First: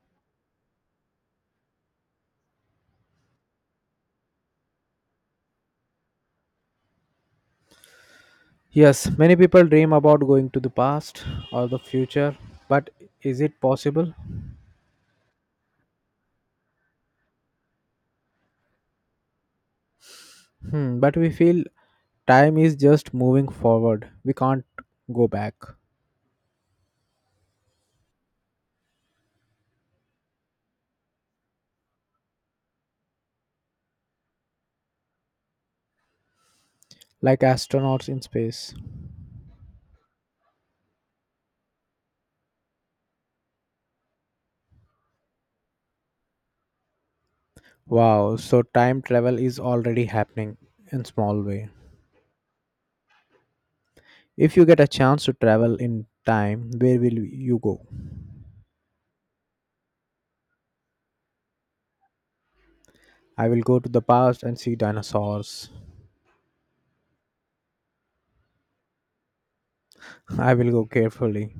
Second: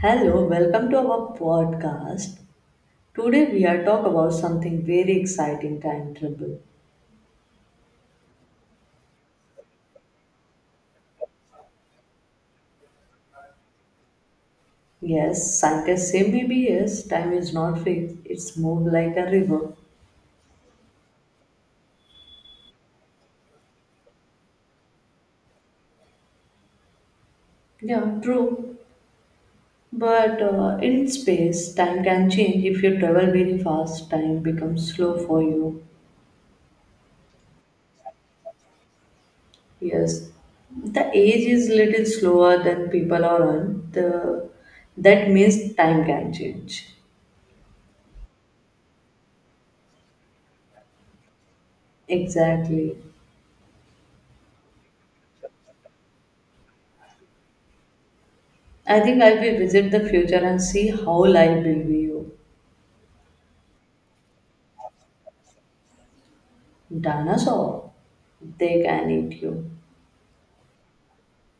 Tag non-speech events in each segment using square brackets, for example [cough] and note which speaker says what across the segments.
Speaker 1: Hello, welcome to our podcast. Today we are talk about something very exciting, time travel.
Speaker 2: Yes, many people dream about going to the past or the future, but is it possible?
Speaker 1: Yes, scientists say maybe yes, time is not fixed. It's moved like a river.
Speaker 2: Hmm, but we feel time is just moving forward. We can't go back,
Speaker 1: Yeah, true. But in space, time can change. If you travel very fast, time becomes slow for you.
Speaker 2: like astronauts in space.
Speaker 1: Yes, the age is little slower than people are on. The that means time can change.
Speaker 2: Wow, so time travel is already happening in small way.
Speaker 1: Exactly.
Speaker 2: If you get a chance to travel in time, where will you go?
Speaker 1: I think I will visit the future and see how life will be you.
Speaker 2: I will go to the past and see dinosaurs.
Speaker 1: Dinosaur, they can eat you.
Speaker 2: [laughs] I will go carefully.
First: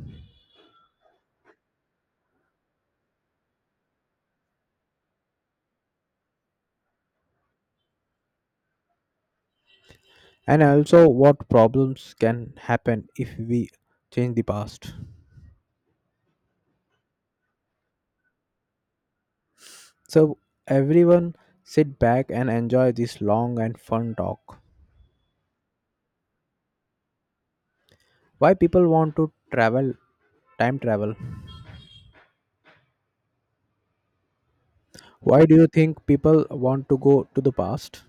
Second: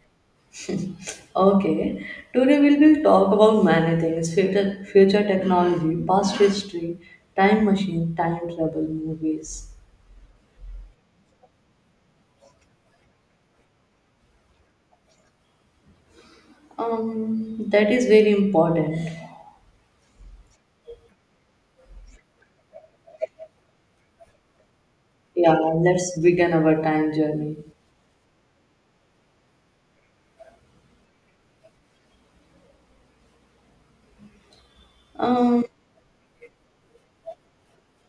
Speaker 1: Okay, today we will talk about many things future technology, past history, time machine, time travel, movies.
Speaker 2: And also what problems can happen if we change the past?
Speaker 1: That is very important.
Speaker 2: So everyone sit back and enjoy this long and fun talk.
Speaker 1: Yeah, let's begin our time journey.
Speaker 2: Why people want to travel, time travel? Why do
Speaker 1: Um,
Speaker 2: you think people want to go to the past?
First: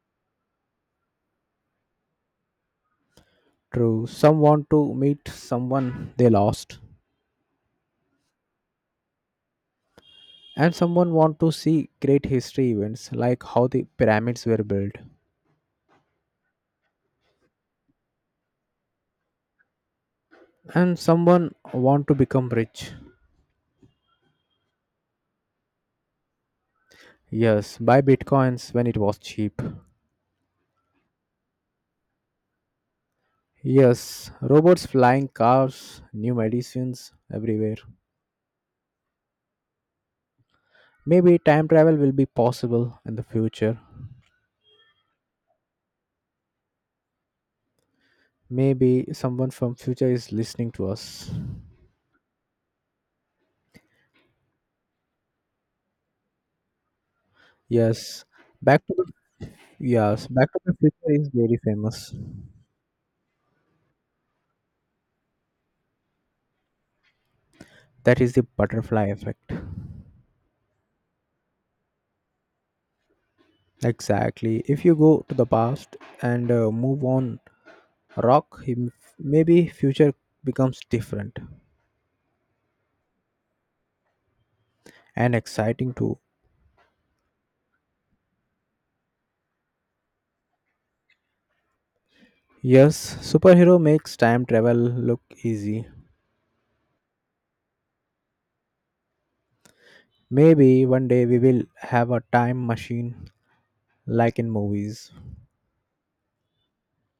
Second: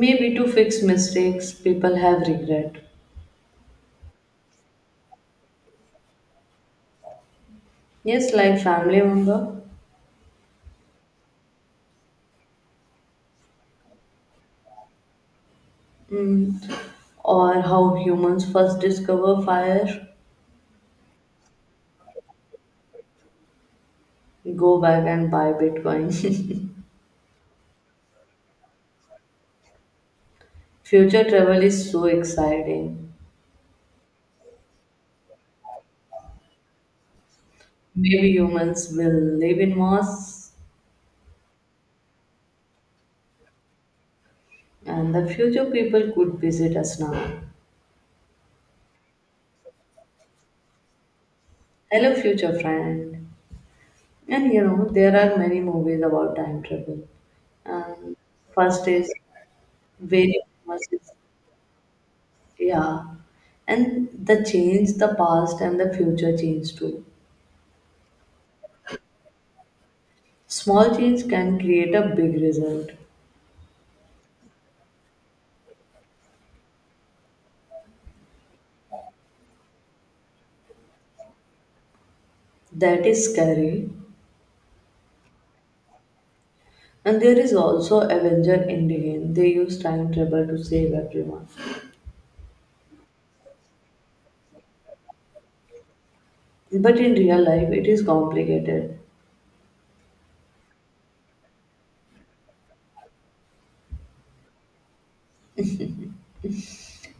Speaker 1: maybe to fix mistakes people have regret.
Speaker 2: True, some want to meet someone they lost,
Speaker 1: Yes, like family member.
Speaker 2: and someone want to see great history events like how the pyramids were built,
Speaker 1: Mm. Or how humans first discover fire,
Speaker 2: and someone want to become rich.
Speaker 1: go back and buy Bitcoin. [laughs]
Speaker 2: Yes, buy bitcoins when it was cheap.
Speaker 1: Future travel is so exciting.
Speaker 2: Yes, robots flying cars, new medicines everywhere.
Speaker 1: Maybe humans will live in Mars
Speaker 2: Maybe time travel will be possible in the future.
Speaker 1: and the future people could visit us now.
Speaker 2: Maybe someone from future is listening to us.
Speaker 1: Hello, future friend. And there are many movies about time travel. And
Speaker 2: Yes. Back
Speaker 1: first
Speaker 2: to the
Speaker 1: is
Speaker 2: yes,
Speaker 1: very
Speaker 2: Back to the
Speaker 1: famous,
Speaker 2: Future is very famous.
Speaker 1: yeah. And the change, the past and the future change too.
Speaker 2: That is the butterfly effect.
Speaker 1: Small change can create a big result.
Speaker 2: Exactly. If you go to the past and move on rock, him- maybe future becomes different
Speaker 1: That is scary.
Speaker 2: and exciting too.
Speaker 1: And there is also Avenger Endgame. They use time travel to save everyone.
Speaker 2: Yes, superhero makes time travel look easy.
Speaker 1: But in real life, it is complicated.
Speaker 2: Maybe one day we will have a time machine like in movies.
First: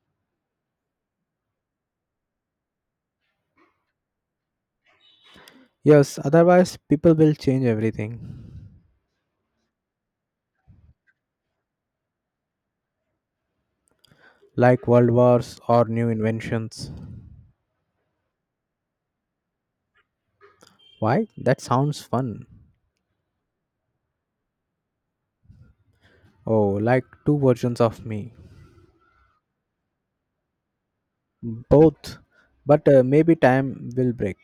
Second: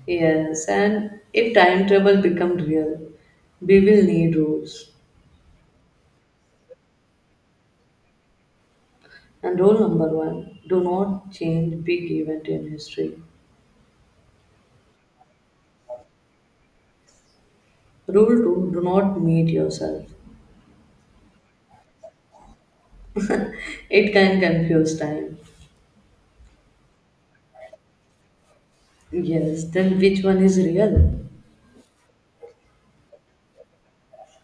Speaker 1: Yes, and if time travel becomes real, we will need rules.
Speaker 2: Yes, otherwise, people will change everything,
Speaker 1: And rule number one do not change big event in history.
Speaker 2: like world wars or new inventions.
Speaker 1: Rule two do not meet yourself.
Speaker 2: Why? That sounds fun.
Speaker 1: It can confuse time.
Speaker 2: Oh, like two versions of me.
Speaker 1: Yes, then which one is real?
Speaker 2: Both. But maybe time will break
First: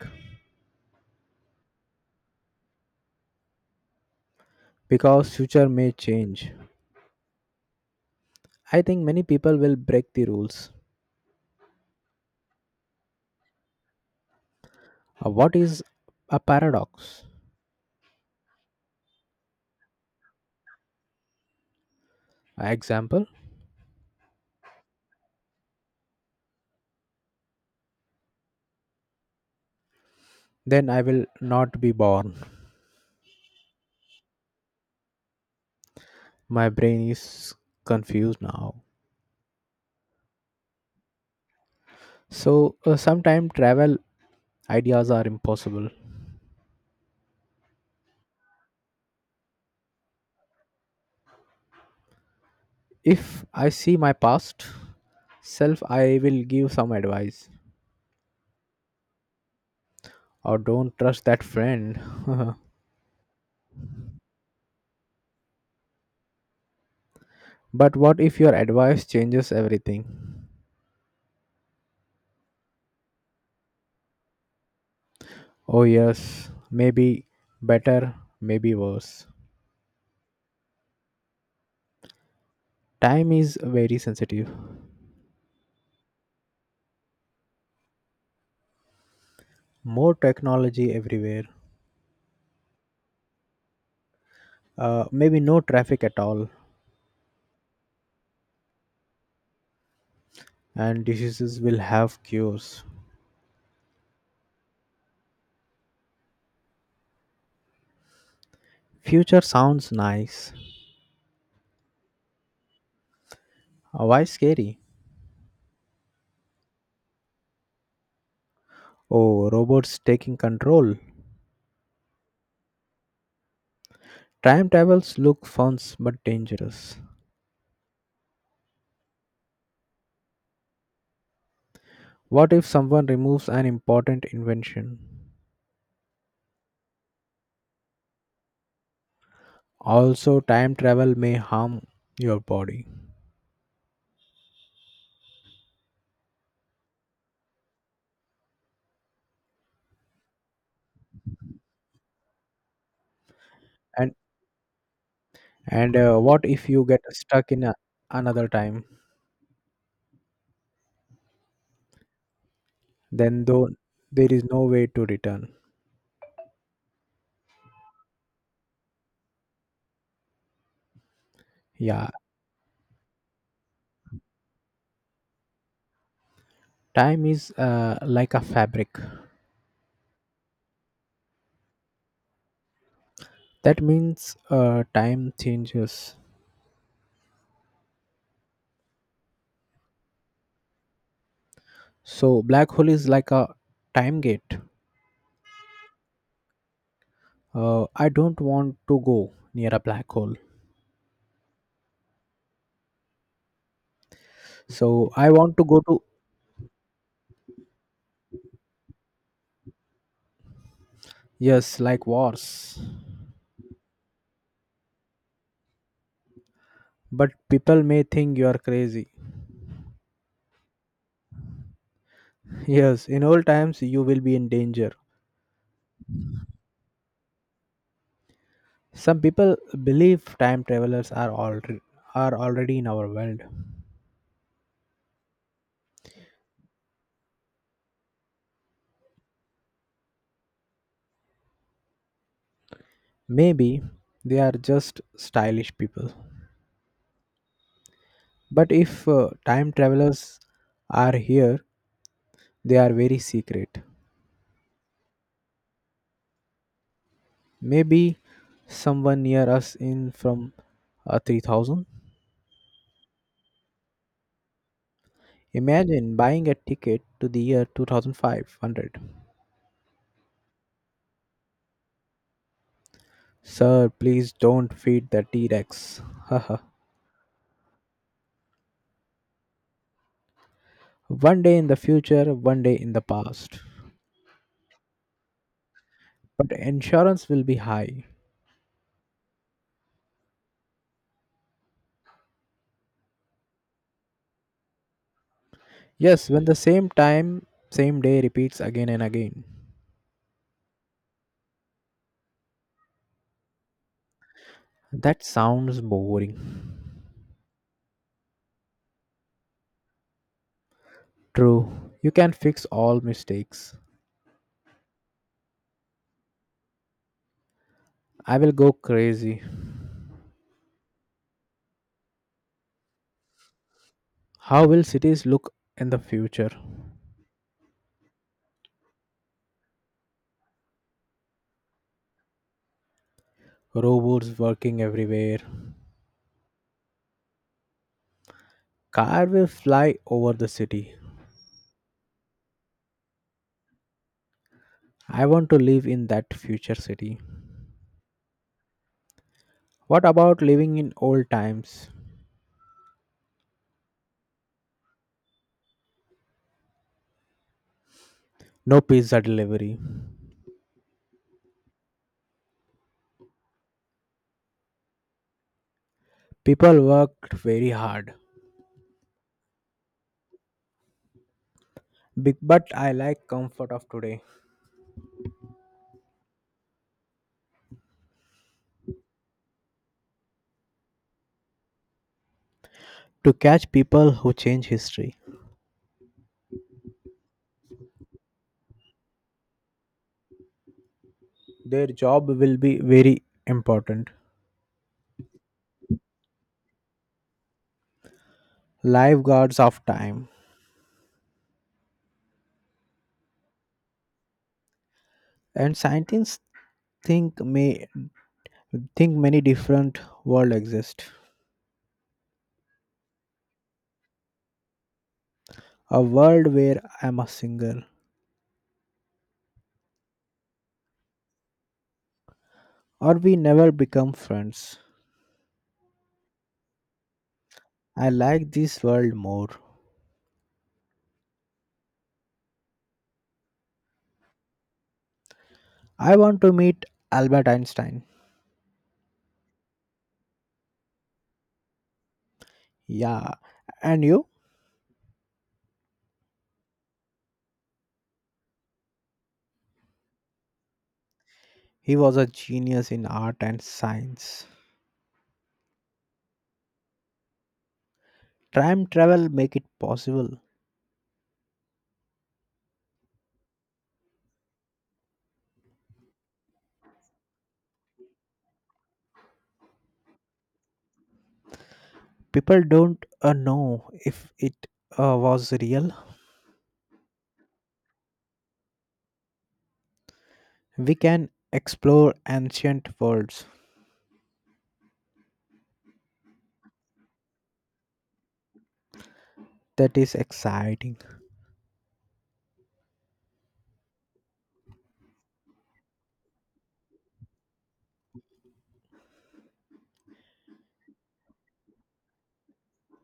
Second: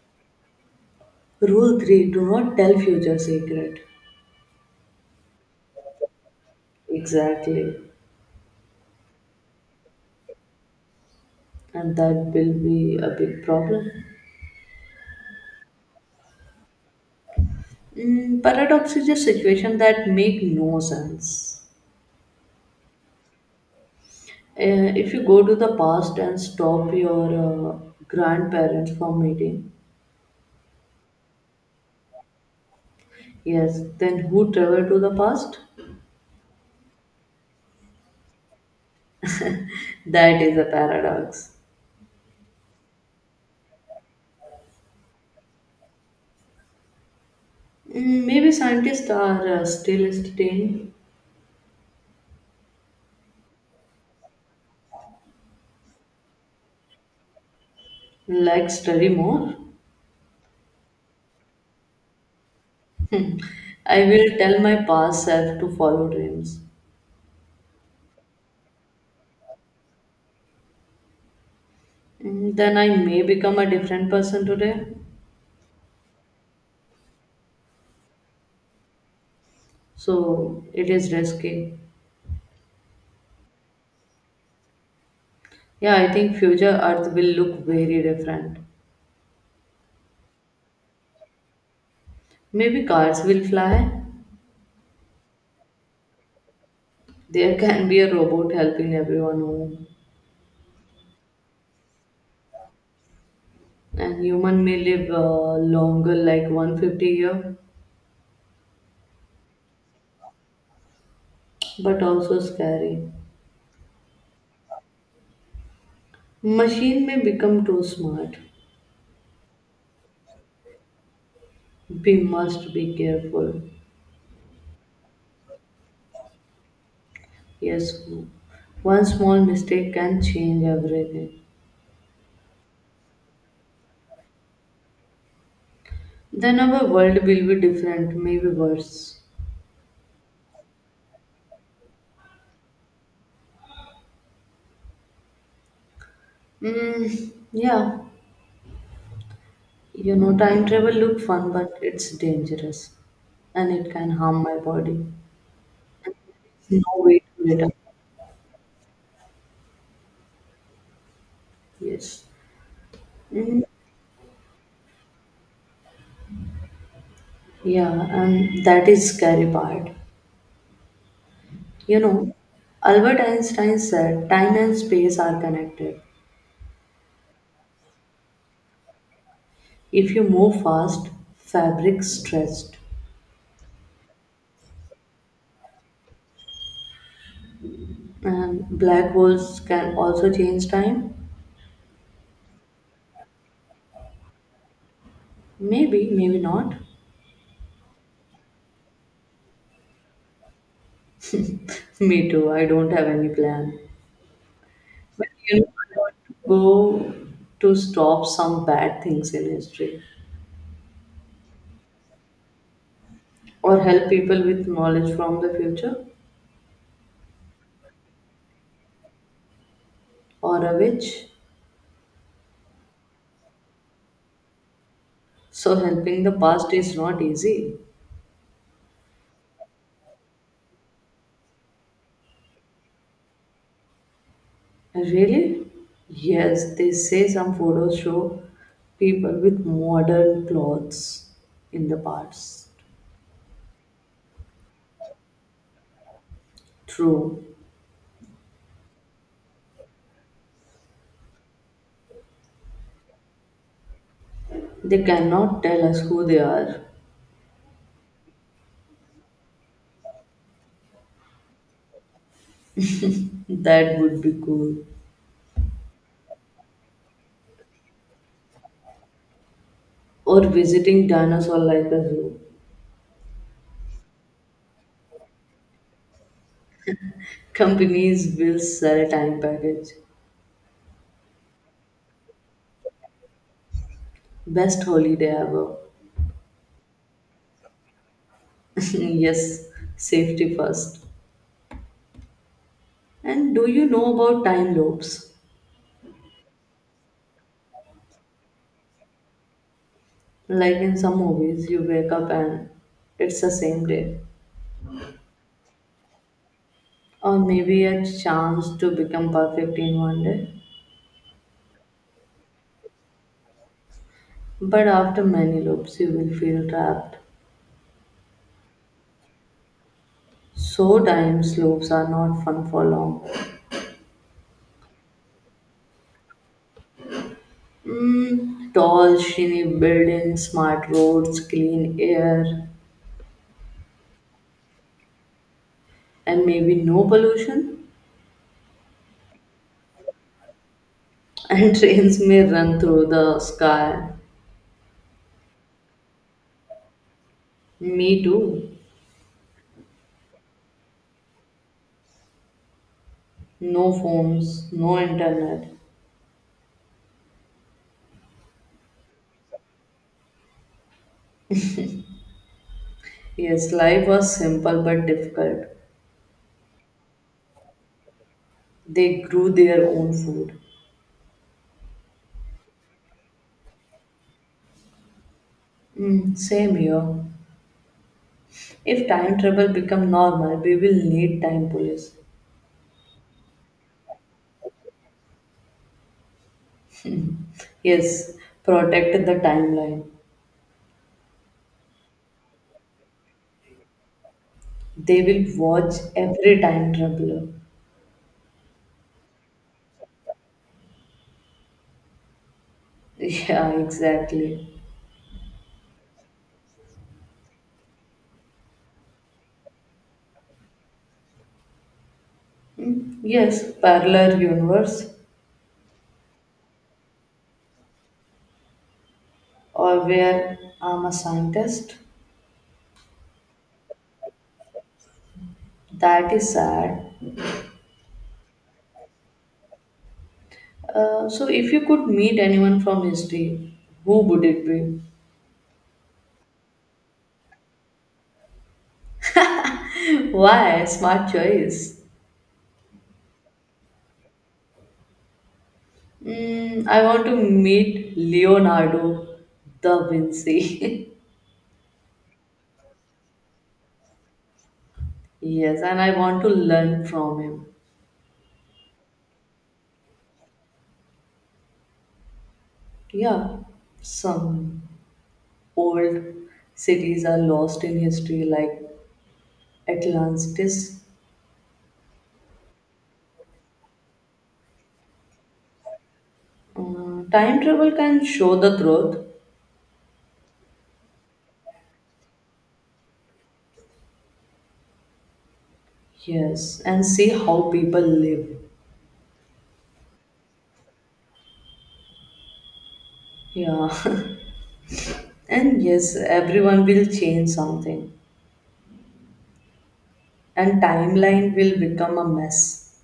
Speaker 1: Rule 3. Do not tell future secret.
Speaker 2: because future may change.
Speaker 1: Exactly.
Speaker 2: I think many people will break the rules.
Speaker 1: And that will be a big problem.
Speaker 2: What is a paradox?
Speaker 1: Paradox is a situation that make no sense.
Speaker 2: Example?
Speaker 1: If you go to the past and stop your uh, grandparents from meeting,
Speaker 2: Then I will not be born.
Speaker 1: yes, then who travel to the past?
Speaker 2: My brain is confused now.
Speaker 1: That is a paradox.
Speaker 2: So sometime travel ideas are impossible.
Speaker 1: Maybe scientists are still studying,
Speaker 2: If I see my past self, I will give some advice
Speaker 1: like study more.
Speaker 2: or don't trust that friend. [laughs]
Speaker 1: I will tell my past self to follow dreams.
Speaker 2: But what if your advice changes everything?
Speaker 1: Then I may become a different person today.
Speaker 2: Oh, yes, maybe better, maybe worse.
Speaker 1: So it is risky.
Speaker 2: Time is very sensitive.
Speaker 1: Yeah, I think future Earth will look very different.
Speaker 2: More technology everywhere.
Speaker 1: Maybe cars will fly.
Speaker 2: Maybe no traffic at all,
Speaker 1: There [laughs] can be a robot helping everyone home.
Speaker 2: and diseases will have cures.
Speaker 1: And human may live longer, like 150 year,
Speaker 2: Future sounds nice.
Speaker 1: but also scary.
Speaker 2: Why scary?
Speaker 1: Machine may become too smart.
Speaker 2: Oh, robots taking control.
Speaker 1: We must be careful.
Speaker 2: Time travels look fun but dangerous.
Speaker 1: Yes, one small mistake can change everything.
Speaker 2: What if someone removes an important invention?
Speaker 1: Then our world will be different, maybe worse.
Speaker 2: Also, time travel may harm your body.
Speaker 1: Yeah, time travel look fun, but it's dangerous, and it can
Speaker 2: And
Speaker 1: harm my body.
Speaker 2: and what if
Speaker 1: No
Speaker 2: you get
Speaker 1: way to
Speaker 2: stuck
Speaker 1: get
Speaker 2: in
Speaker 1: up.
Speaker 2: a, another time?
Speaker 1: Yes.
Speaker 2: Then
Speaker 1: Mm,
Speaker 2: though there is no way to return.
Speaker 1: yeah, and that is scary part. You
Speaker 2: Yeah,
Speaker 1: know, Albert Einstein said time and space are connected.
Speaker 2: time is like a fabric.
Speaker 1: If you move fast, fabric stretched.
Speaker 2: That means time changes.
Speaker 1: And black holes can also change time.
Speaker 2: So black hole is like a time gate.
Speaker 1: Maybe, maybe not.
Speaker 2: I don't want to go near a black hole.
Speaker 1: [laughs] Me too. I don't have any plan.
Speaker 2: So
Speaker 1: But
Speaker 2: I want to go
Speaker 1: I
Speaker 2: to
Speaker 1: want to go to stop some bad things in history
Speaker 2: yes, like wars.
Speaker 1: or help people with knowledge from the future
Speaker 2: But people may think you are crazy.
Speaker 1: or a witch.
Speaker 2: Yes, in old times you will be in danger.
Speaker 1: So helping the past is not easy.
Speaker 2: Some people believe time travelers are already in our world.
Speaker 1: Really? Yes, they say some photos show people with modern clothes in the past.
Speaker 2: Maybe they are just stylish people.
Speaker 1: True.
Speaker 2: But if time travelers are here, they are very secret.
Speaker 1: They cannot tell us who they are.
Speaker 2: Maybe someone near us in from 3000.
Speaker 1: That would be cool.
Speaker 2: Imagine buying a ticket to the year 2500.
Speaker 1: Or visiting dinosaur like a zoo.
Speaker 2: Sir, please don't feed the T-Rex. [laughs]
Speaker 1: Companies will sell a time package.
Speaker 2: One day in the future, one day in the past.
Speaker 1: Best holiday ever.
Speaker 2: But insurance will be high.
Speaker 1: [laughs] Yes, safety first. And do you know about time loops?
Speaker 2: Yes, when the same time, same day repeats again and again.
Speaker 1: Like in some movies, you wake up and it's the same day.
Speaker 2: That sounds boring.
Speaker 1: Or maybe a chance to become perfect in one day.
Speaker 2: True, you can fix all mistakes.
Speaker 1: But after many loops, you will feel trapped.
Speaker 2: I will go crazy.
Speaker 1: So, time loops are not fun for long.
Speaker 2: How will cities look in the future?
Speaker 1: Tall, shiny buildings, smart roads, clean air,
Speaker 2: Robots working everywhere.
Speaker 1: and maybe no pollution.
Speaker 2: Car will fly over the city.
Speaker 1: [laughs] And trains may run through the sky.
Speaker 2: I want to live in that future city.
Speaker 1: Me too.
Speaker 2: What about living in old times?
Speaker 1: No phones, no internet.
Speaker 2: No pizza delivery.
Speaker 1: Yes, life was simple but difficult.
Speaker 2: People worked very hard.
Speaker 1: They grew their own food.
Speaker 2: Big but I like comfort of today.
Speaker 1: Mm, same here. If time travel become normal, we will need time police.
Speaker 2: To catch people who change history.
Speaker 1: Yes, protect the timeline.
Speaker 2: Their job will be very important.
Speaker 1: They will watch every time traveler. [laughs]
Speaker 2: Lifeguards of time.
Speaker 1: Yeah, exactly.
Speaker 2: And scientists think may think many different world exist.
Speaker 1: Yes, parallel universe
Speaker 2: A world where I'm a single
Speaker 1: or where I'm a scientist.
Speaker 2: or we never become friends.
Speaker 1: That is sad.
Speaker 2: I like this world more.
Speaker 1: So if you could meet anyone from history, who would it be?
Speaker 2: I want to meet Albert Einstein.
Speaker 1: [laughs] Why? Smart choice.
Speaker 2: Yeah. And you?
Speaker 1: I want to meet Leonardo da Vinci.
Speaker 2: He was a genius in art and science.
Speaker 1: [laughs] Yes, and I want to learn from him.
Speaker 2: Time travel make it possible.
Speaker 1: Yeah, some old cities are lost in history, like Atlantis.
Speaker 2: People don't know if it was real.
Speaker 1: Time travel can show the truth.
Speaker 2: We can explore ancient worlds.
Speaker 1: Yes, and see how people live.
Speaker 2: That is exciting.
Speaker 1: Yeah. [laughs] And yes, everyone will change something and timeline will become a mess.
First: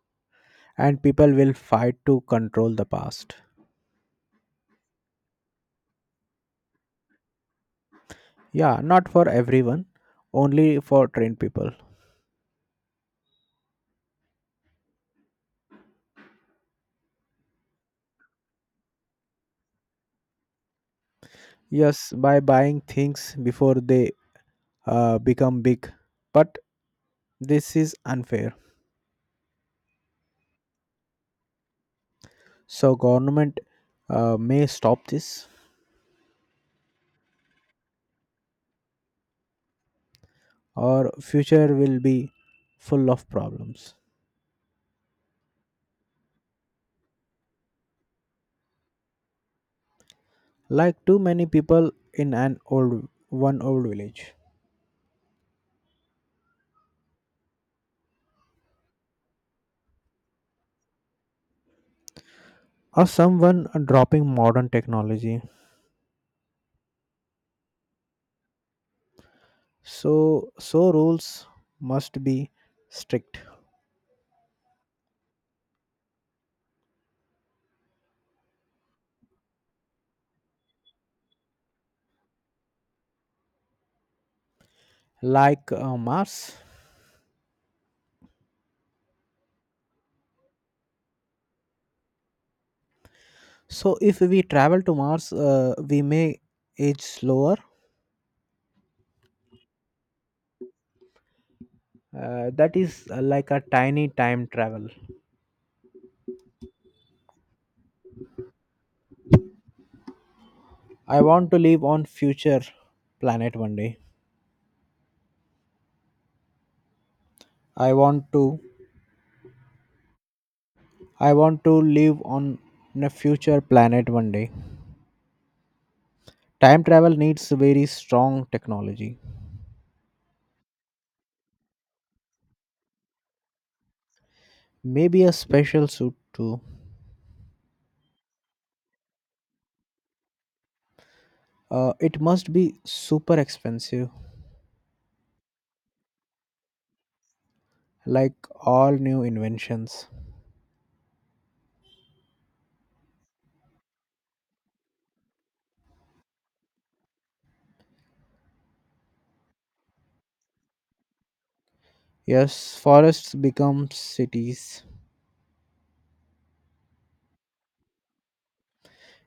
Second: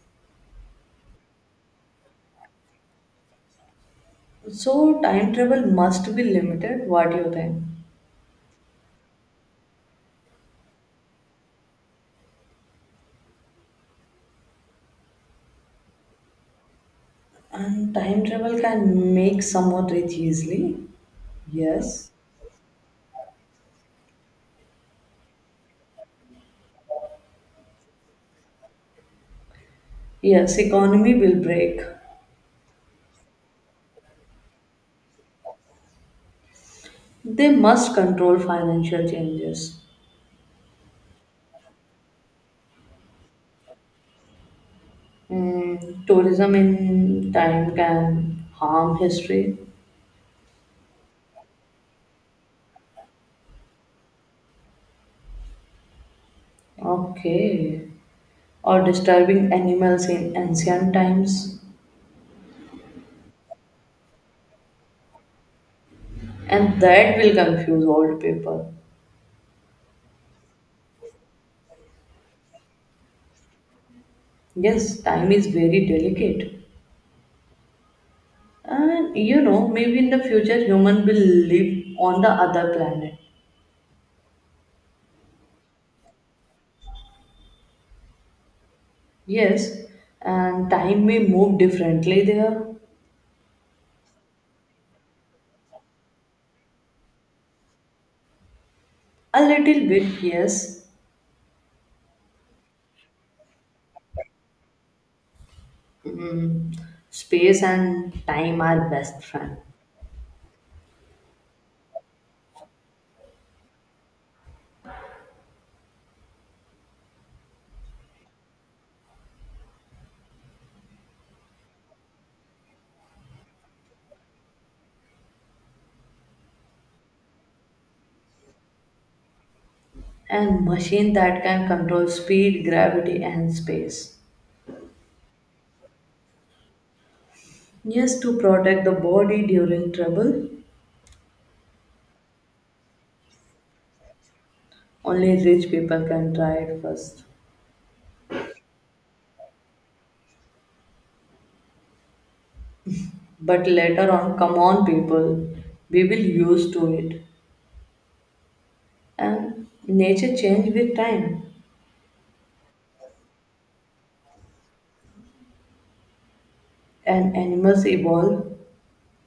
Speaker 2: And people will fight to control the past.
Speaker 1: So time travel must be limited, what do you think?
Speaker 2: Yeah, not for everyone, only for trained people.
Speaker 1: And time travel can make someone rich easily. Yes.
Speaker 2: Yes, by buying things before they become big. But this is unfair,
Speaker 1: Yes, economy will break.
Speaker 2: so government may stop this,
Speaker 1: They must control financial changes.
Speaker 2: or future will be full of problems.
Speaker 1: Tourism in time can harm history.
Speaker 2: Like too many people in an old one old village,
Speaker 1: Okay. Or disturbing animals in ancient times.
Speaker 2: or someone dropping modern technology.
Speaker 1: And that will confuse old people.
Speaker 2: So so rules must be strict.
Speaker 1: Yes, time is very delicate, and maybe in the future human will live on the other planet.
Speaker 2: Like Mars.
Speaker 1: Yes, and time may move differently there.
Speaker 2: So if we travel to Mars, we may age slower.
Speaker 1: A little bit, yes.
Speaker 2: That is like a tiny time travel.
Speaker 1: Mm, space and time are best friend,
Speaker 2: I want to live on future planet one day. I want to i want to live on a future planet one day. Time travel needs very strong technology,
Speaker 1: and machine that can control speed, gravity, and space.
Speaker 2: maybe a special suit too.
Speaker 1: Yes, to protect the body during trouble,
Speaker 2: It must be super expensive,
Speaker 1: only rich people can try it first.
Speaker 2: like all new inventions.
Speaker 1: But later on come on people, we will used to it, and nature change with time,
Speaker 2: Yes, forests become cities.
Speaker 1: and animals evolve,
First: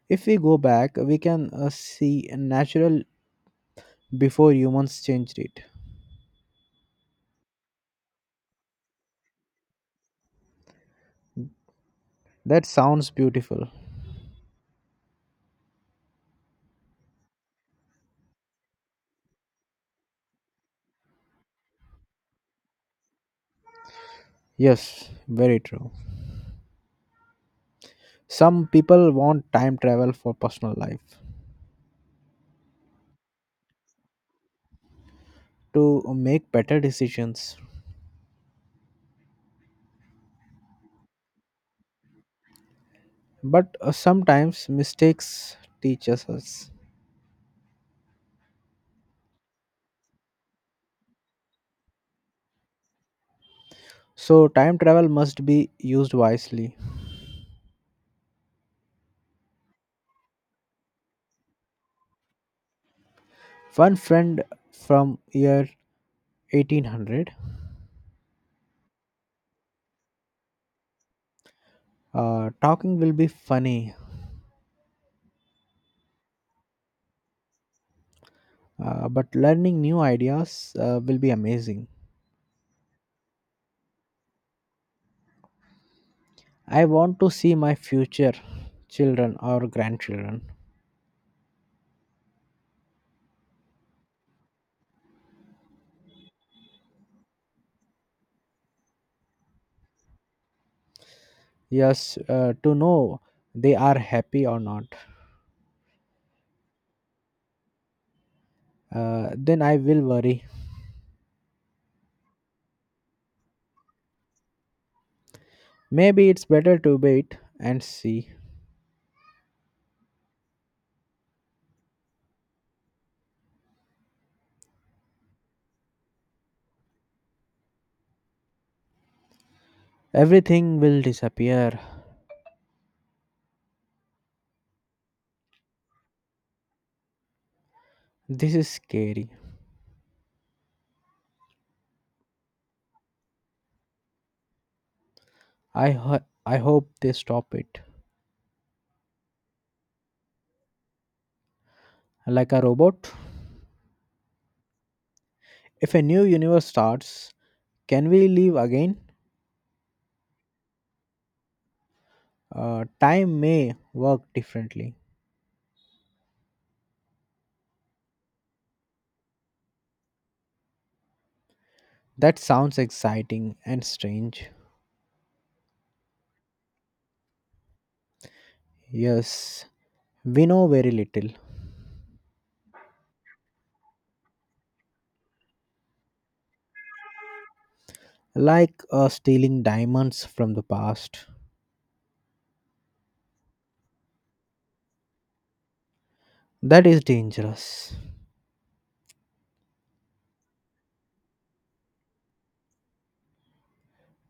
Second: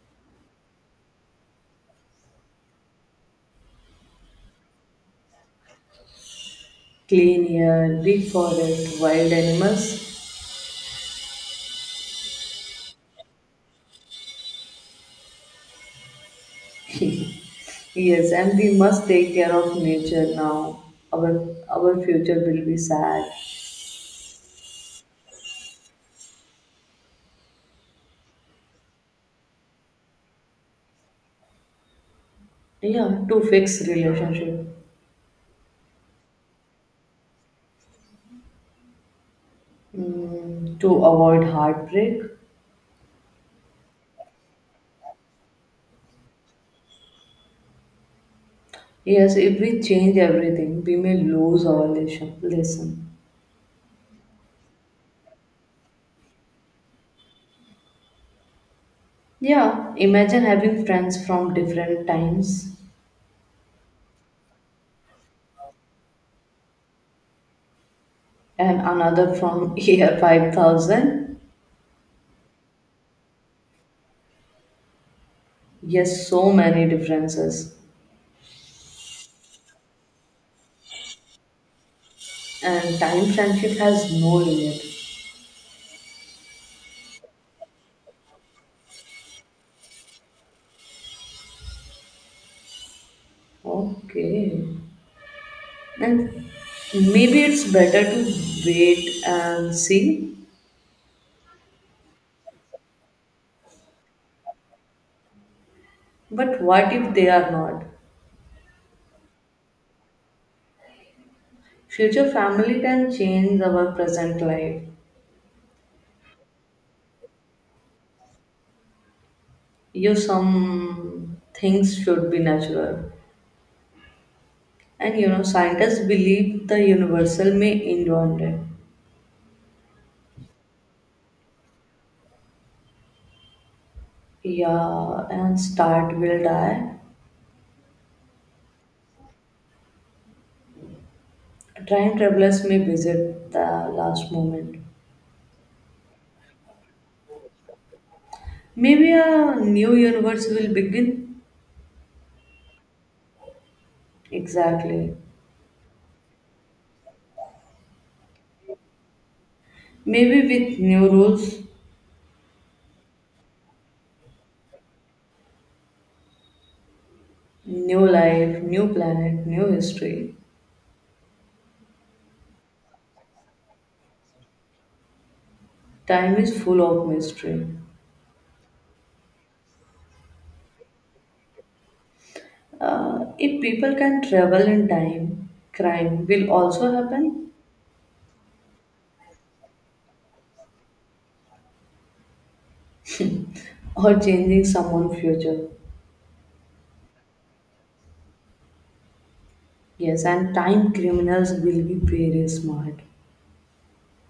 Speaker 2: If we go back, we can see natural before humans changed it.
Speaker 1: clean air, big forest, wild animals.
Speaker 2: That sounds beautiful.
Speaker 1: [laughs] Yes, and we must take care of nature now, our our future will be sad.
Speaker 2: Yes, very true. Some people want time travel for personal life
Speaker 1: Yeah, to fix relationship.
Speaker 2: to make better decisions,
Speaker 1: To avoid heartbreak.
Speaker 2: but sometimes mistakes teaches us.
Speaker 1: Yes, if we change everything, we may lose our lesson.
Speaker 2: So time travel must be used wisely.
Speaker 1: Yeah, imagine having friends from different times
Speaker 2: One friend from year 1800.
Speaker 1: and another from [laughs] year 5000.
Speaker 2: Talking will be funny,
Speaker 1: Yes, so many differences.
Speaker 2: but learning new ideas will be amazing.
Speaker 1: And time friendship has no limit.
Speaker 2: I want to see my future children or grandchildren.
Speaker 1: Okay. And maybe it's better to wait and see.
Speaker 2: Yes, to know they are happy or not.
Speaker 1: But what if they are not?
Speaker 2: Then I will worry.
Speaker 1: Future family can change our present life.
Speaker 2: Maybe it's better to wait and see.
Speaker 1: You some things should be natural. And scientists believe the universal may end one day.
Speaker 2: Everything will disappear.
Speaker 1: Yeah, and start will die.
Speaker 2: This is scary.
Speaker 1: Time travelers may visit the last moment.
Speaker 2: I hope they stop it.
Speaker 1: Maybe a new universe will begin.
Speaker 2: Like a robot.
Speaker 1: Exactly.
Speaker 2: If a new universe starts, can we live again?
Speaker 1: Maybe with new rules,
Speaker 2: Time may work differently.
Speaker 1: new life, new planet, new history.
Speaker 2: That sounds exciting and strange.
Speaker 1: Time is full of mystery.
Speaker 2: Yes, we know very little.
Speaker 1: If people can travel in time, crime will also happen.
Speaker 2: Like stealing diamonds from the past.
Speaker 1: [laughs] Or changing someone's future.
Speaker 2: That is dangerous.
Speaker 1: Yes, and time criminals will be very smart.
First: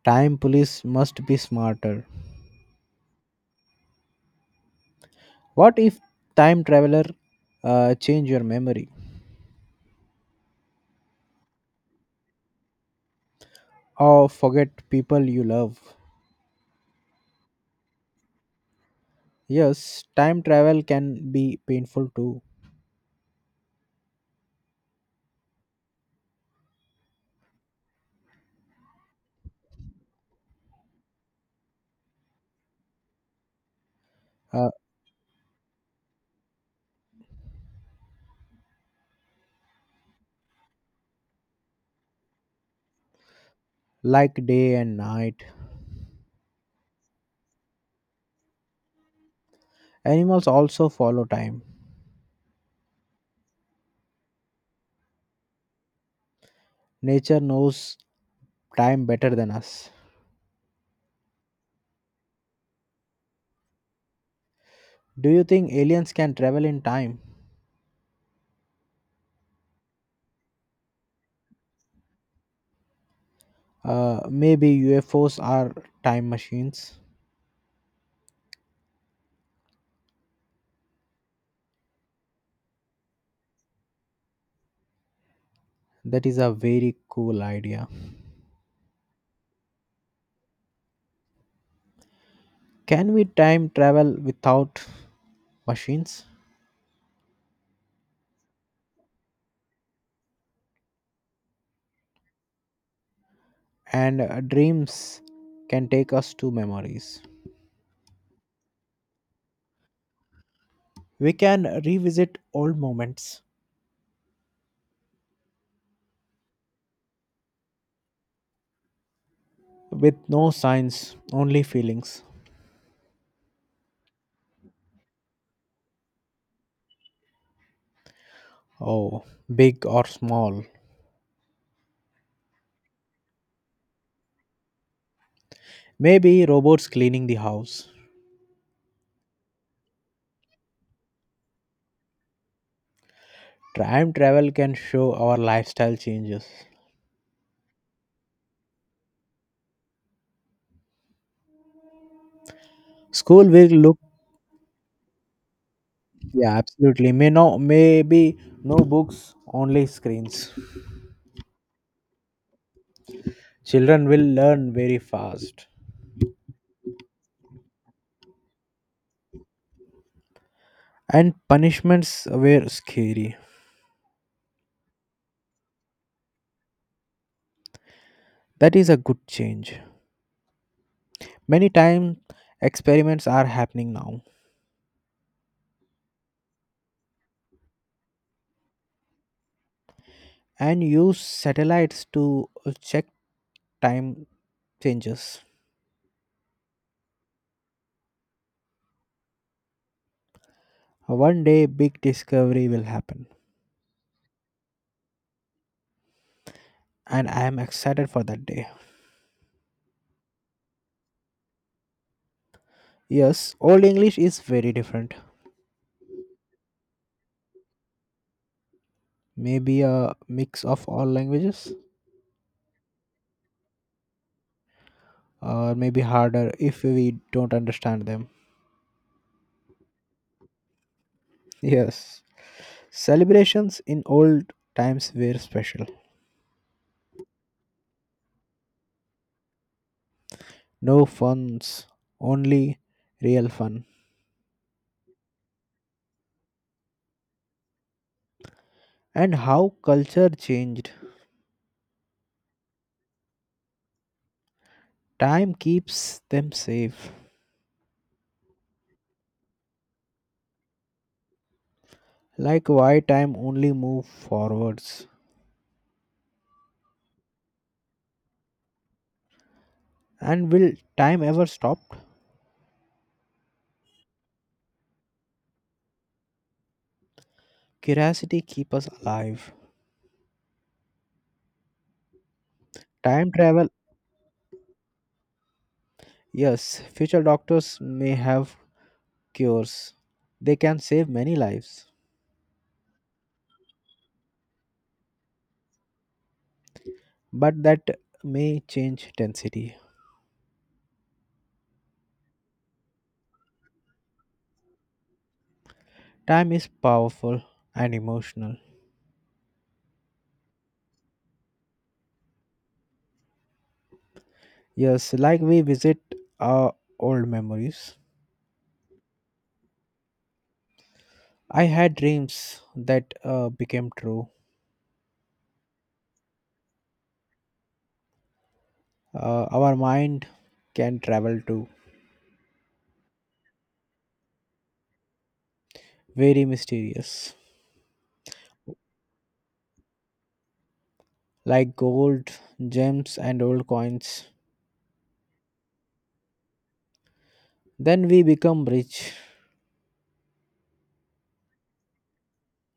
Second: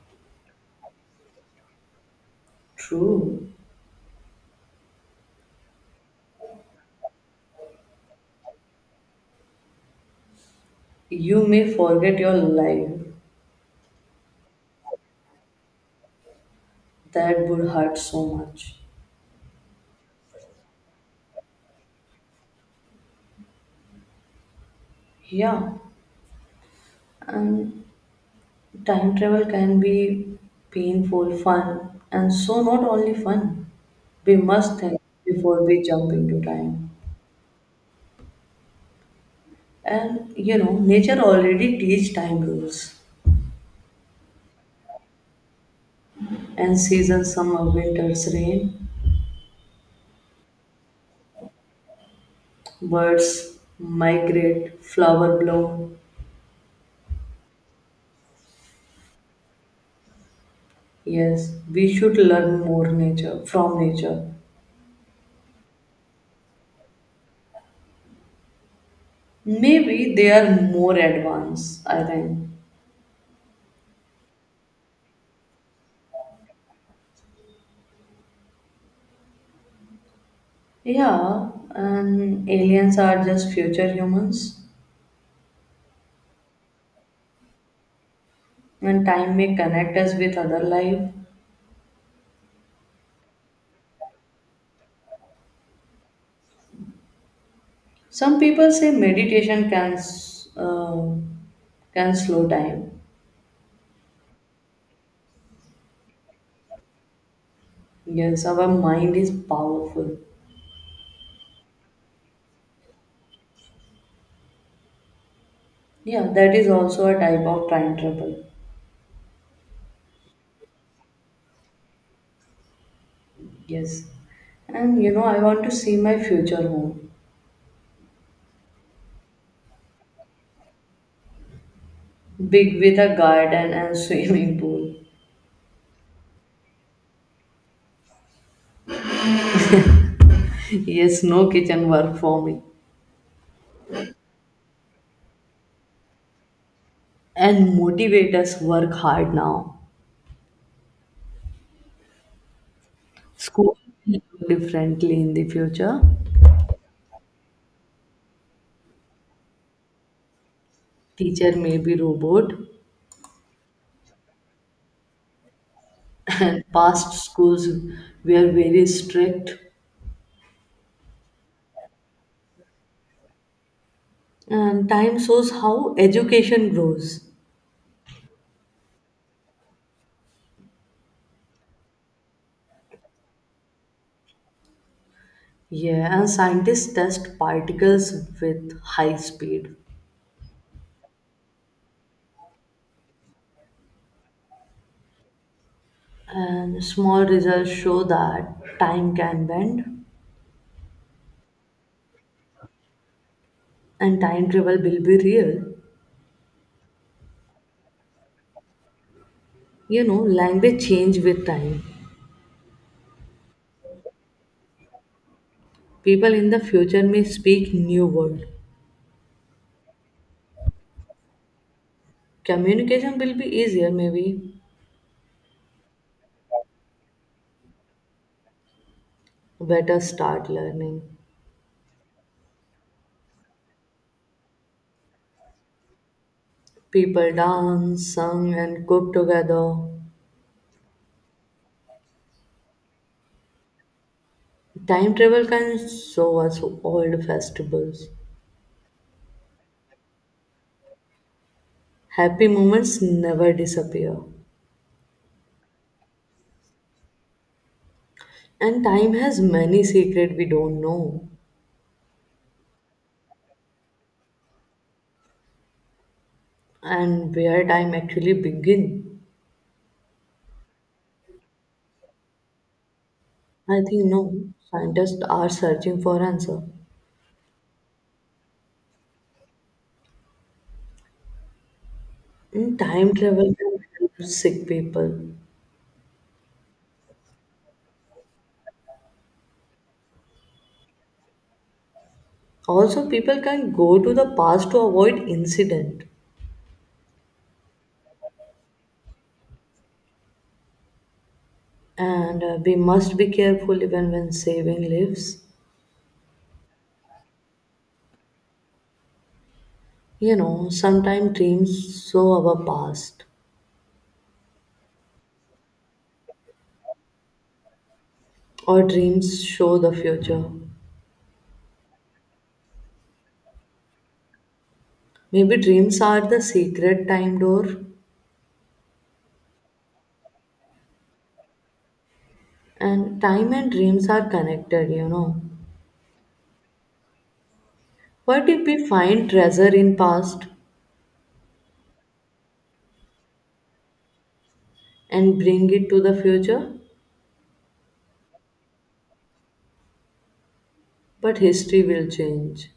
Speaker 2: Time police must be smarter.
Speaker 1: True.
Speaker 2: What if time traveler change your memory
Speaker 1: You may forget your life.
Speaker 2: or forget people you love?
Speaker 1: That would hurt so much.
Speaker 2: Yes, time travel can be painful too.
Speaker 1: Yeah, and time travel can be painful, fun, and so not only fun. We
Speaker 2: Uh,
Speaker 1: must think before we jump into time. And nature already teach time rules
Speaker 2: like day and night.
Speaker 1: and seasons summer, winters, rain,
Speaker 2: Animals also follow time.
Speaker 1: birds migrate, flower bloom.
Speaker 2: Nature knows time better than us.
Speaker 1: Yes, we should learn more nature from nature.
Speaker 2: Do you think aliens can travel in time?
Speaker 1: Maybe they are more advanced, I think.
Speaker 2: Maybe UFOs are time machines.
Speaker 1: Yeah, and aliens are just future humans,
Speaker 2: That is a very cool idea.
Speaker 1: and time may connect us with other life.
Speaker 2: Can we time travel without machines?
Speaker 1: Some people say meditation can slow time.
Speaker 2: And dreams can take us to memories.
Speaker 1: Yes, our mind is powerful.
Speaker 2: We can revisit old moments
Speaker 1: Yeah, that is also a type of time travel.
Speaker 2: with no signs, only feelings.
Speaker 1: Yes, and I want to see my future home,
Speaker 2: Oh, big or small,
Speaker 1: big with a garden and [laughs] swimming pool.
Speaker 2: maybe robots cleaning the house.
Speaker 1: Yes, no kitchen work for me.
Speaker 2: Time travel can show our lifestyle changes.
Speaker 1: And motivators work hard now.
Speaker 2: School will
Speaker 1: School
Speaker 2: look,
Speaker 1: may look differently in the future.
Speaker 2: yeah, absolutely. Maybe no books, only screens.
Speaker 1: Teacher may be robot,
Speaker 2: Children will learn very fast.
Speaker 1: and past schools were very strict.
Speaker 2: And punishments were scary.
Speaker 1: And time shows how education grows.
Speaker 2: That is a good change. Many times experiments are happening now
Speaker 1: Yeah, and scientists test particles with high speed.
Speaker 2: and use satellites to check time changes.
Speaker 1: And small results show that time can bend
Speaker 2: One day, big discovery will happen,
Speaker 1: and time travel will be real.
Speaker 2: and I am excited for that day.
Speaker 1: Language change with time.
Speaker 2: Yes, Old English is very different.
Speaker 1: People in the future may speak new word.
Speaker 2: Maybe a mix of all languages,
Speaker 1: Communication will be easier maybe.
Speaker 2: or maybe harder if we don't understand them.
Speaker 1: Better start learning.
Speaker 2: Yes, celebrations in old times were special.
Speaker 1: People dance, sung, and cook together.
Speaker 2: No funs, only real fun.
Speaker 1: Time travel can show us old festivals.
Speaker 2: And how culture changed.
Speaker 1: Happy moments never disappear.
Speaker 2: Time keeps them safe.
Speaker 1: And time has many secrets we don't know.
Speaker 2: Like why time only move forwards.
Speaker 1: And where time actually begin.
Speaker 2: And will time ever stop?
Speaker 1: I think no. Scientists are searching for answer.
Speaker 2: Curiosity keep us alive.
Speaker 1: And time
Speaker 2: Time
Speaker 1: travel
Speaker 2: travel
Speaker 1: can help sick people.
Speaker 2: Yes, future doctors may have cures. They can save many lives,
Speaker 1: Also, people can go to the past to avoid incident.
Speaker 2: but that may change intensity.
Speaker 1: And we must be careful even when saving lives.
Speaker 2: Time is powerful and emotional.
Speaker 1: Sometimes dreams show our past,
Speaker 2: Yes, like we visit our old memories.
Speaker 1: or dreams show the future.
Speaker 2: I had dreams that became true.
Speaker 1: Maybe dreams are the secret time door,
Speaker 2: Our mind can travel too.
Speaker 1: and time and dreams are connected.
Speaker 2: Very mysterious,
Speaker 1: What if we find treasure in past
Speaker 2: like gold, gems, and old coins.
Speaker 1: and bring it to the future?
Speaker 2: Then we become rich.
Speaker 1: But history will change,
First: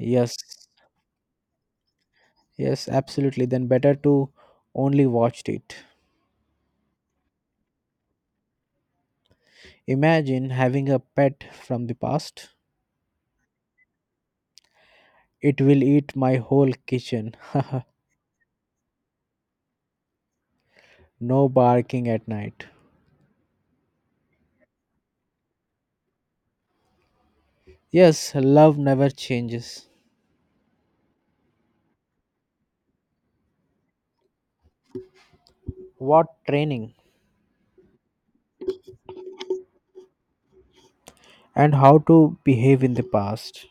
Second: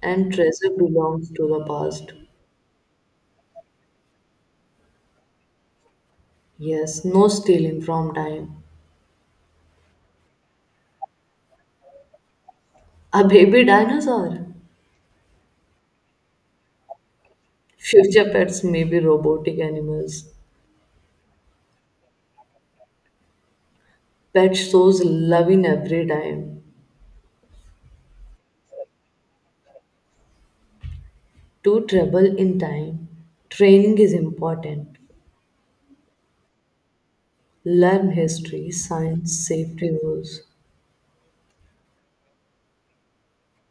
Speaker 1: and treasure belongs to the past.
Speaker 2: Yes, absolutely. Then better to only watched it.
Speaker 1: Yes, no stealing from time.
Speaker 2: Imagine having a pet from the past.
Speaker 1: A baby dinosaur.
Speaker 2: It will eat my whole kitchen. [laughs]
Speaker 1: Future pets may be robotic animals.
Speaker 2: No barking at night.
Speaker 1: Pet shows love in every time.
Speaker 2: Yes, love never changes.
Speaker 1: To travel in time, training is important.
Speaker 2: What training
Speaker 1: Learn history, science, safety rules,
Speaker 2: and how to behave in the past.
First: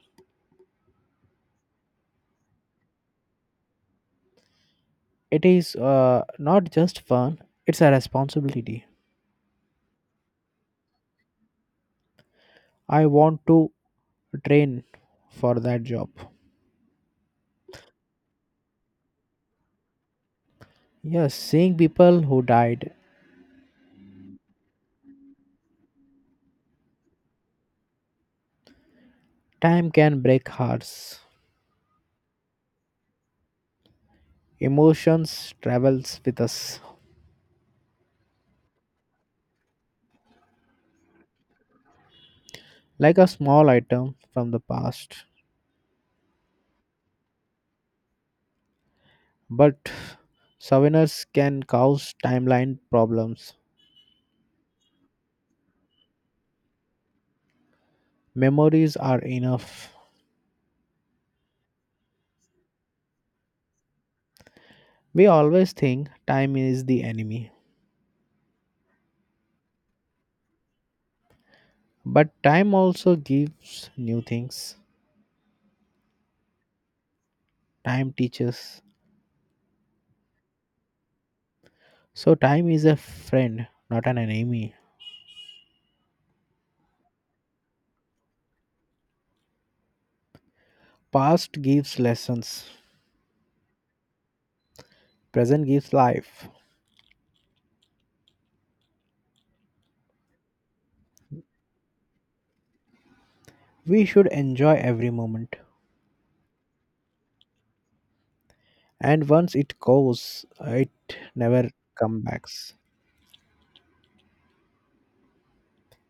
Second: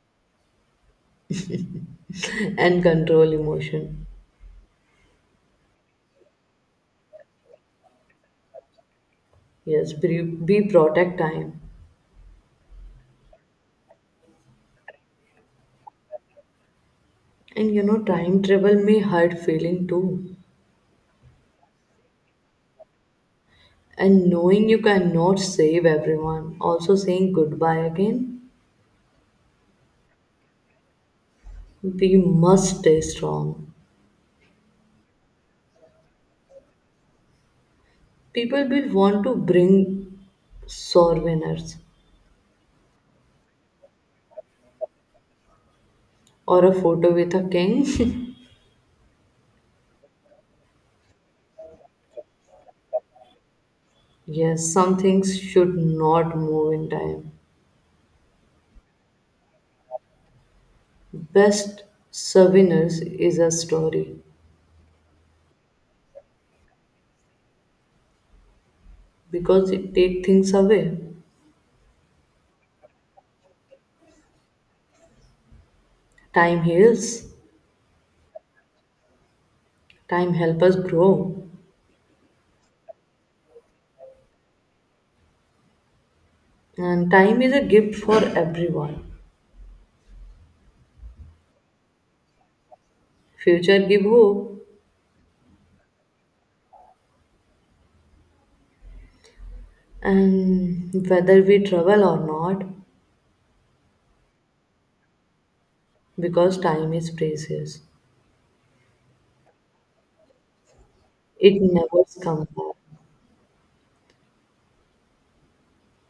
Speaker 1: [laughs] and control emotion.
Speaker 2: It is not just fun, it's a responsibility.
Speaker 1: Yes, be protect time.
Speaker 2: I want to train for that job.
Speaker 1: And time travel may hurt feeling too.
Speaker 2: Yes, seeing people who died,
Speaker 1: And knowing you cannot save everyone, also saying goodbye again,
Speaker 2: time can break hearts.
Speaker 1: we must stay strong.
Speaker 2: Emotions travels with us
Speaker 1: People will want to bring souvenirs.
Speaker 2: like a small item from the past.
Speaker 1: Or a photo with a king?
Speaker 2: But souvenirs can cause timeline problems.
Speaker 1: [laughs] Yes, some things should not move in time.
Speaker 2: Memories are enough.
Speaker 1: Best souvenirs is a story
Speaker 2: We always think time is the enemy,
Speaker 1: because it takes things away.
Speaker 2: but time also gives new things.
Speaker 1: Time heals,
Speaker 2: Time teaches.
Speaker 1: time helps us grow,
Speaker 2: So time is a friend, not an enemy.
Speaker 1: and time is a gift for everyone.
Speaker 2: Past gives lessons,
Speaker 1: Future give hope,
Speaker 2: present gives life.
Speaker 1: and whether we travel or not,
Speaker 2: We should enjoy every moment.
Speaker 1: because time is precious,
Speaker 2: And once it goes it
Speaker 1: it
Speaker 2: never
Speaker 1: never
Speaker 2: comes
Speaker 1: comes
Speaker 2: back.
Speaker 1: back.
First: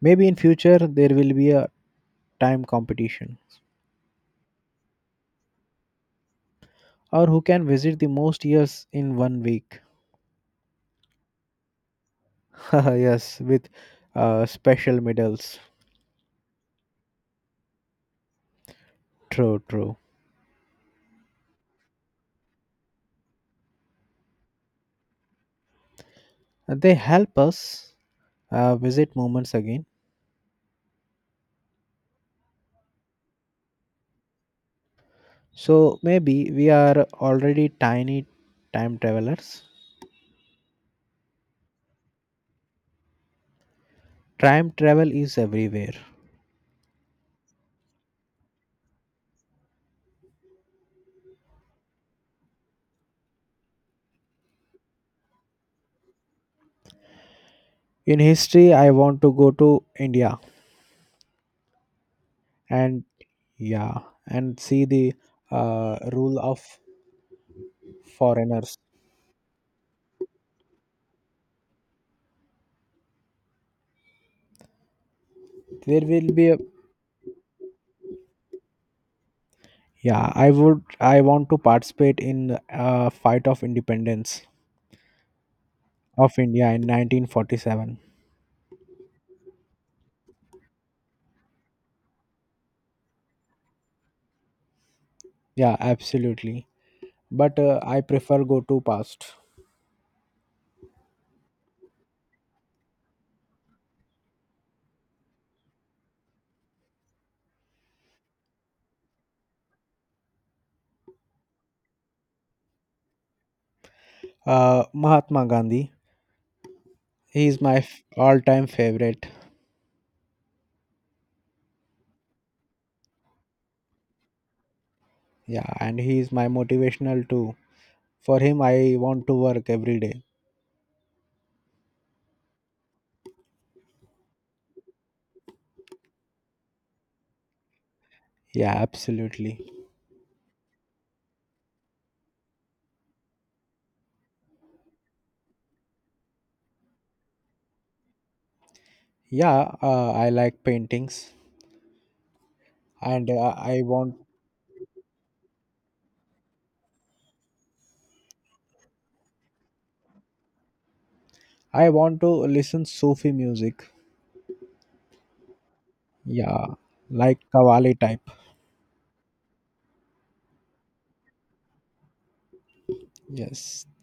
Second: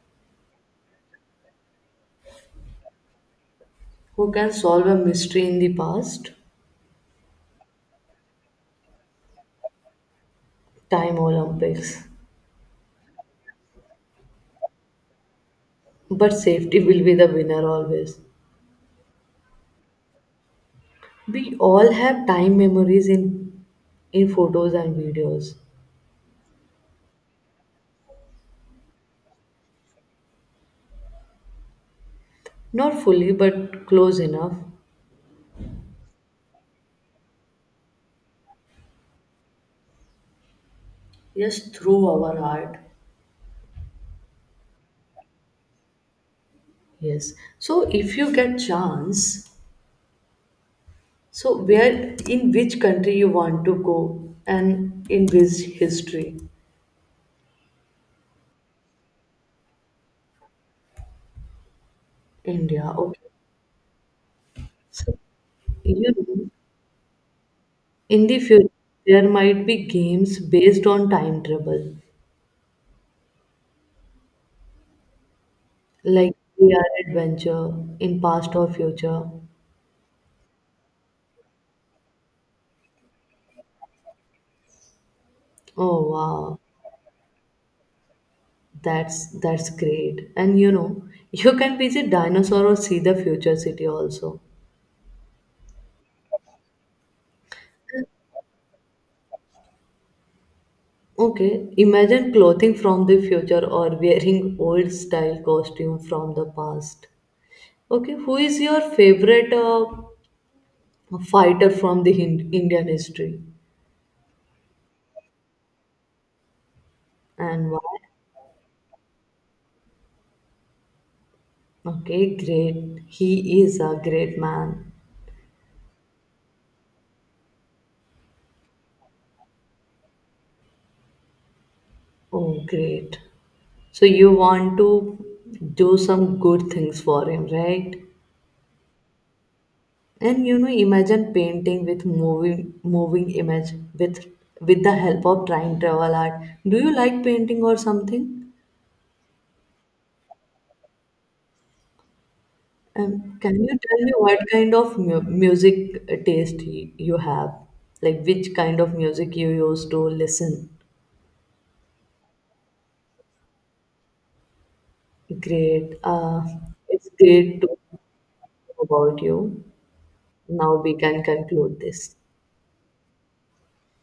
Speaker 2: Maybe in future there will be a time competition,
Speaker 1: Who can solve a mystery in the past?
Speaker 2: or who can visit the most years in one week.
Speaker 1: Time Olympics.
Speaker 2: [laughs] Yes, with special medals.
Speaker 1: But safety will be the winner always.
Speaker 2: True.
Speaker 1: We all have time memories in photos and videos.
Speaker 2: They help us visit moments again.
Speaker 1: Not fully but close enough.
Speaker 2: So maybe we are already tiny time travelers.
Speaker 1: Yes, through our heart.
Speaker 2: Time travel is everywhere.
Speaker 1: Yes. So if you get chance, so where in which country you want to go and in which history?
Speaker 2: In history I want to go to India,
Speaker 1: India.
Speaker 2: and
Speaker 1: Okay.
Speaker 2: yeah, and see the
Speaker 1: So you
Speaker 2: rule
Speaker 1: know,
Speaker 2: of
Speaker 1: in the future
Speaker 2: foreigners.
Speaker 1: there might be games based on time travel,
Speaker 2: There will
Speaker 1: like
Speaker 2: be a
Speaker 1: VR adventure in past or future.
Speaker 2: Yeah, I would, I want to participate in a fight of independence
Speaker 1: Oh
Speaker 2: of
Speaker 1: wow,
Speaker 2: India in 1947.
Speaker 1: that's great. And [laughs] you can visit dinosaur or see the future city also.
Speaker 2: Yeah, absolutely, but I prefer go to past.
Speaker 1: Okay, imagine clothing from the future or wearing old style costume from the past. Okay, who is your favorite fighter from the Indian history
Speaker 2: Mahatma Gandhi, he is
Speaker 1: and
Speaker 2: my
Speaker 1: why?
Speaker 2: all-time favorite.
Speaker 1: Okay, great. He is a great man.
Speaker 2: Yeah, and he is my motivational too. For him I want to work every day.
Speaker 1: Oh, great. So you want to do some good things for him, right?
Speaker 2: Yeah, absolutely.
Speaker 1: And imagine painting with moving image with with the help of time travel art. Do you like painting or something?
Speaker 2: Yeah, I like paintings. And
Speaker 1: Can you
Speaker 2: I
Speaker 1: tell me
Speaker 2: want,
Speaker 1: what kind of music taste you have? Like which kind of music you used to listen?
Speaker 2: I want to listen Sufi music.
Speaker 1: Great. Uh,
Speaker 2: Yeah,
Speaker 1: it's
Speaker 2: like
Speaker 1: great to know
Speaker 2: Kavali type.
Speaker 1: about you. Now we can conclude this.
Speaker 2: Yes,